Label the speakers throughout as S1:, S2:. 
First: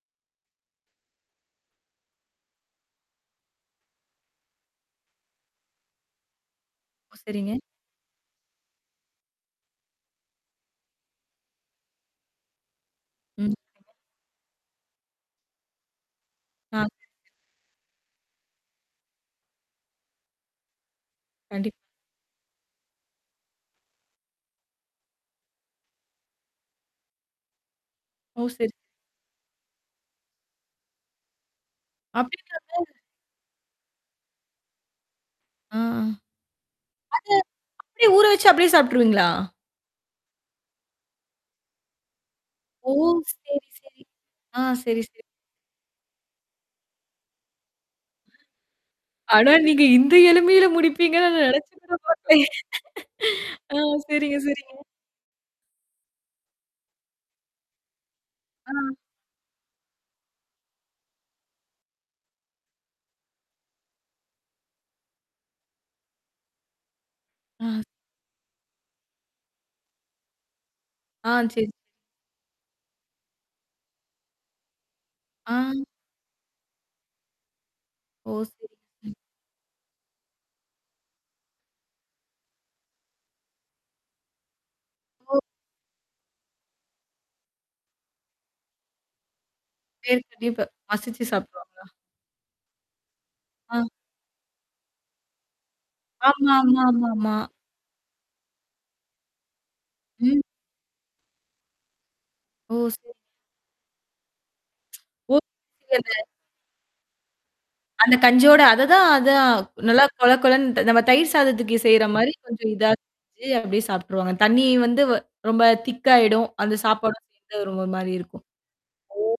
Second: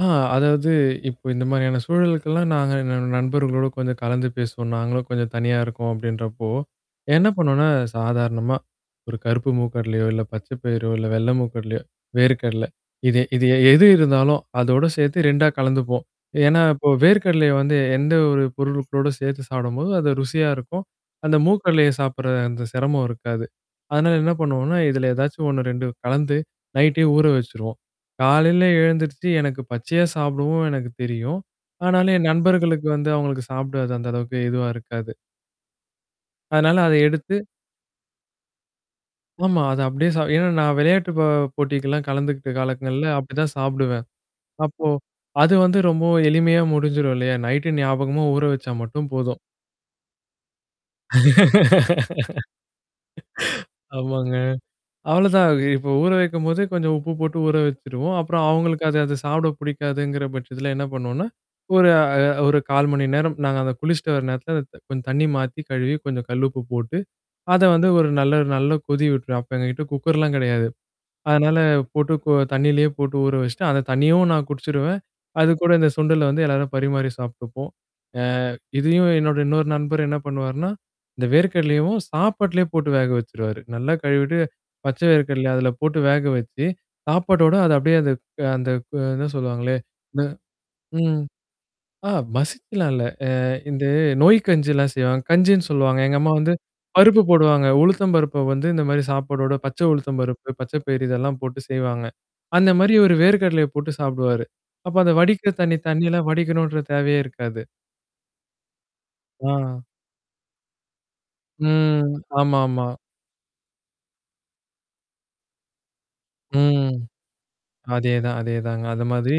S1: ஆ அதாவது, இப்ப இந்த மாதிரியான சூழலுக்கல்லாம் நாங்க எங்க நண்பர்களோடு கொஞ்சம் கலந்து பேசுவோம். நாங்களும் கொஞ்சம் தனியா இருக்கோம் அப்படின்றப்போ.
S2: ஓ!
S1: என்ன
S2: சரிங்க.
S1: பண்ணுவோம்ன்னா, சாதாரணமா, ஒரு கருப்பு மூக்கு கடலையோ, இல்ல பச்சை பயிரோ, இல்ல வெள்ளை மூக்கு கடலையோ, வேர்க்கடல. இது இது
S2: ம்.
S1: எ எது
S2: சரிங்க.
S1: இருந்தாலும், அதோட சேர்த்து 2ஆ கலந்துப்போம். ஏன்னா,
S2: ஆ.
S1: இப்போ
S2: [unintelligible]
S1: வேர்க்கடலய வந்து எந்த ஒரு பொருட்களோடு சேர்த்து சாப்பிடும்போது அது ருசியா இருக்கும். அந்த மூக்கு
S2: கண்டிப்
S1: கடலைய சாப்புடுற அந்த சிரமம் இருக்காது. அதனால என்ன பண்ணுவோம்ன்னா, இதுல ஏதாச்சும் 1, 2 கலந்து நைட்டே ஊற வச்சுருவோம்.
S2: ஓ!
S1: காலையில
S2: சரி.
S1: எழுந்துருச்சு எனக்கு பச்சையா சாப்பிடவும் எனக்கு தெரியும். ஆனாலும் என் நண்பர்களுக்கு
S2: அப்படிங்களாங்க?
S1: வந்து அவுங்களுக்கு சாப்புட அது அந்த அளவுக்கு ஏதுவா இருக்காது.
S2: ஆ.
S1: அதனால அத
S2: அது
S1: எடுத்து
S2: அப்படியே ஊற வச்சு அப்படியே சாப்ட்டுருவீங்களா?
S1: ஆமா. அத அப்படியே சா ஏன்னா, நான் விளையாட்டு ப போட்டிக்கல்லாம் கலந்துக்கிட்ட
S2: ஓ!
S1: காலங்கள்ல அப்படி தான்
S2: சரி, சரி.
S1: சாப்பிடுவேன்.
S2: ஆ
S1: அப்போ,
S2: சரி, சரி.
S1: அது வந்து ரொம்பவும் எளிமையா முடிஞ்சிரும் இல்லையா? நைட்டு ஞாபகமா ஊற வச்சா மட்டும் போதும்.
S2: ஆனா நீங்க இந்த எளிமையில முடிப்பீங்கன்னு நான் நெனச்சுக்கூட பாக்கலைங்க. ஆ
S1: ஆமாங்க.
S2: சரிங்க, சரிங்க.
S1: அவ்வளோதான். இப்போ, ஊற வைக்கும்போதே கொஞ்சம் உப்பு போட்டு ஊற வச்சுருவோம். அப்புறம் அவங்களுக்கு
S2: அ.
S1: அது அத சாப்பிட புடிக்காதுங்கிற பட்சத்துல என்ன பண்ணுவோன்னா? ஒரு அ ஒரு 1/4 மணி நேரம், நாங்க அத குளிச்சுட்டு வர நேரத்தில அந்த கொஞ்சம் தண்ணி மாத்தி, கழுவி, கொஞ்சம் கல்லு உப்பு போட்டு அத
S2: ஆ.
S1: வந்து ஒரு நல்ல நல்ல கொதி விட்டுரும். அப்ப எங்ககிட்ட குக்கர்லாம் கிடையாது.
S2: ஆ சரி,
S1: அதனால
S2: சரி.
S1: போட்டு இப்போ தண்ணியிலே போட்டு ஊற வச்சுட்டு, அந்த தண்ணியவும் நான் குடிச்சுடுவேன். அது
S2: ஆ.
S1: கூட இந்த சுண்டல வந்து எல்லாரும் பரிமாறி சாப்ட்டுப்போம். அ
S2: ஓ!
S1: இதையும்
S2: சரிங்க.
S1: என்னோட இன்னொரு நண்பர் என்ன பண்ணுவாார்ன்னா, இந்த வேர்க்கடலையவும் சாப்பாட்லயே போட்டு வேக வச்சுருவாரு. நல்லா கழுவிட்டு பச்சை
S2: ஓ.
S1: வேர்கடலைய அதுல போட்டு வேக வச்சு, சாப்பாட்டோட அத அப்படியே அந்த அந்த கு எதோ சொல்லுவாங்களே? ம
S2: வேர்க்கடலையே இப்ப
S1: ம்.
S2: மசிச்சு சாப்ட்டுருவாங்களா?
S1: அ மசிச்சலாம் இல்ல. அ
S2: ஆ.
S1: இந்த நொய் கஞ்சில்லாம் செய்வாங்க. கஞ்சின்னு சொல்லுவாங்க. எங்க அம்மா வந்து
S2: ஆமா, ஆமா,
S1: பருப்பு
S2: ஆமாமா.
S1: போடுவாங்க. உளுத்தம் பருப்பு வந்து இந்த மாரி சாப்பாடோட பச்சை உழுத்தம்
S2: ம்.
S1: பருப்பு, பச்ச பயர் இதெல்லாம் போட்டு செய்வாங்க. அந்த
S2: ஓ!
S1: மாரி
S2: சரிங்க.
S1: இவரு வேர்க் கடலைய போட்டு சாப்பிடுவாரு. அப்ப அந்த
S2: ஓ
S1: வடிக்கிற தண்ணி தண்ணீல்லாம் வடிக்கணுன்ற தேவையே இருக்காது.
S2: அந்த கஞ்சியோட அததான் அதான்
S1: அ.
S2: நல்லா கொழக் கொழன்ட்டு, நம்ம தயிர் சாதத்துக்கு செய்ற
S1: ம்.
S2: மாரி கொஞ்சம்
S1: ஆமாமா.
S2: இதா செஞ்சு அப்படியே சாப்ட்டுருவாங்க. தண்ணி வந்து வ ரொம்ப திக்காயிடும். அந்த
S1: ம்.
S2: சாப்பாடும் சேர்ந்து அது ஒரு மா மாரி
S1: அதேதான்,
S2: இருக்கும். ஓ!
S1: அதேதாங்க. அது மாதிரி,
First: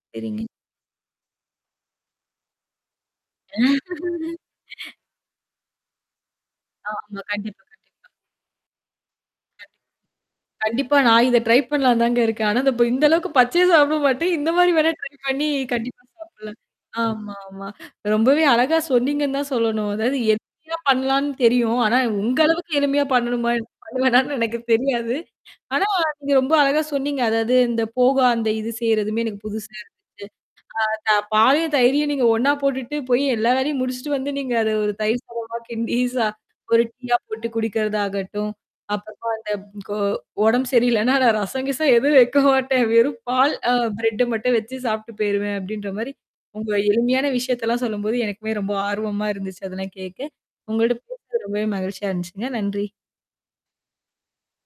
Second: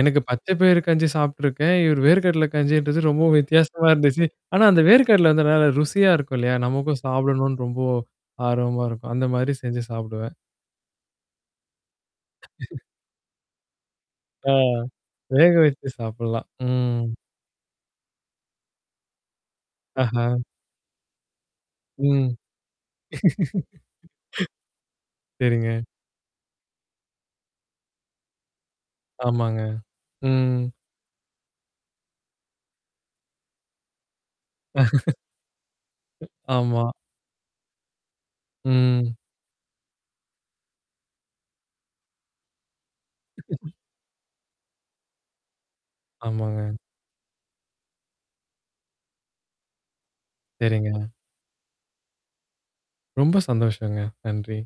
S1: எனக்கு
S2: சரிங்க.
S1: பச்சை பயரு கஞ்சி சாப்ட்டுருக்கேன். இவரு வேர்ககடல கஞ்சின்றது ரொம்பவும் வித்தியாசமா இருந்துச்சு. ஆனா அந்த வேர்க்கடல வந்து நல்லா ருசியா இருக்கும் இல்லையா?
S2: ஆமா,
S1: நமக்கும் சாப்பிடணும்ன்னு
S2: கண்டிப்பா.
S1: ரொம்போ
S2: கண்டிப்பா.
S1: ஆர்வமா இருக்கும். அந்த மாரி செஞ்சு சாப்பிடுவேன்.
S2: கண்டிப்பா. கண்டிப்பா, நான் இத ட்ரை பண்ணலாம்ன்னு தாங்க இருக்கேன். ஆனா, இந்த இப்ப இந்த அளவுக்கு பச்சையா சாப்பிட மாட்டேன். இந்த
S1: அ.
S2: மாரி வேணா ட்ரை பண்ணி
S1: வேக வச்சு
S2: கண்டிப்பா
S1: சாப்பிடலாம்.
S2: சாப்புடுவேன்.
S1: ம்.
S2: ஆமாமா. ரொம்பவே அழகா சொன்னீங்கன்னு தான் சொல்லணும். அதாவது
S1: அஹா.
S2: எளிமையா பண்ணலாம்ன்னு தெரியும். ஆனா
S1: ம்.
S2: உங்க அளவுக்கு எளிமையா பண்ணணுமா? பண்ணுவேணான்னு எனக்கு தெரியாது.
S1: சரிங்க.
S2: ஆனா நீங்க ரொம்ப அழகா சொன்னீங்க. அதாவது இந்த போவா அந்த இது செய்றதுமே எனக்கு
S1: ஆமாங்க.
S2: புதுசா இருந்துச்சு.
S1: ம்.
S2: அ த பாலையும், தயிரையும் நீங்க ஒண்ணா போட்டுட்டு, போய் எல்லா வேலையும் முடிச்சுட்டு வந்து நீங்க அத ஒரு தயிர் சாதமா கிண்டி சா ஒரு
S1: ஆமா.
S2: டீயா போட்டு குடிக்கிறதாகட்டும்,
S1: ம்.
S2: அப்புறமா அந்த கோ "உடம்பு சரியில்லன்னா, நான் ரசம் கிசம் எதுவும் வைக்க மாட்டேன். வெறும் பால் அ பிரெட்ட மட்டும் வச்சு சாப்பிட்டு போயிருவேன்." அப்படின்ற மாரி உங்க
S1: ஆமாங்க.
S2: எளிமையான விஷயத்தல்லாம் சொல்லும்போது, எனக்குமே ரொம்ப ஆர்வமா இருந்துச்சு அதெல்லாம் கேட்க. உங்களோட
S1: சரிங்க.
S2: பேசுனது ரொம்பவே மகிழ்ச்சியா இருந்துச்சுங்க. நன்றி.
S1: ரொம்ப சந்தோஷங்க. நன்றி.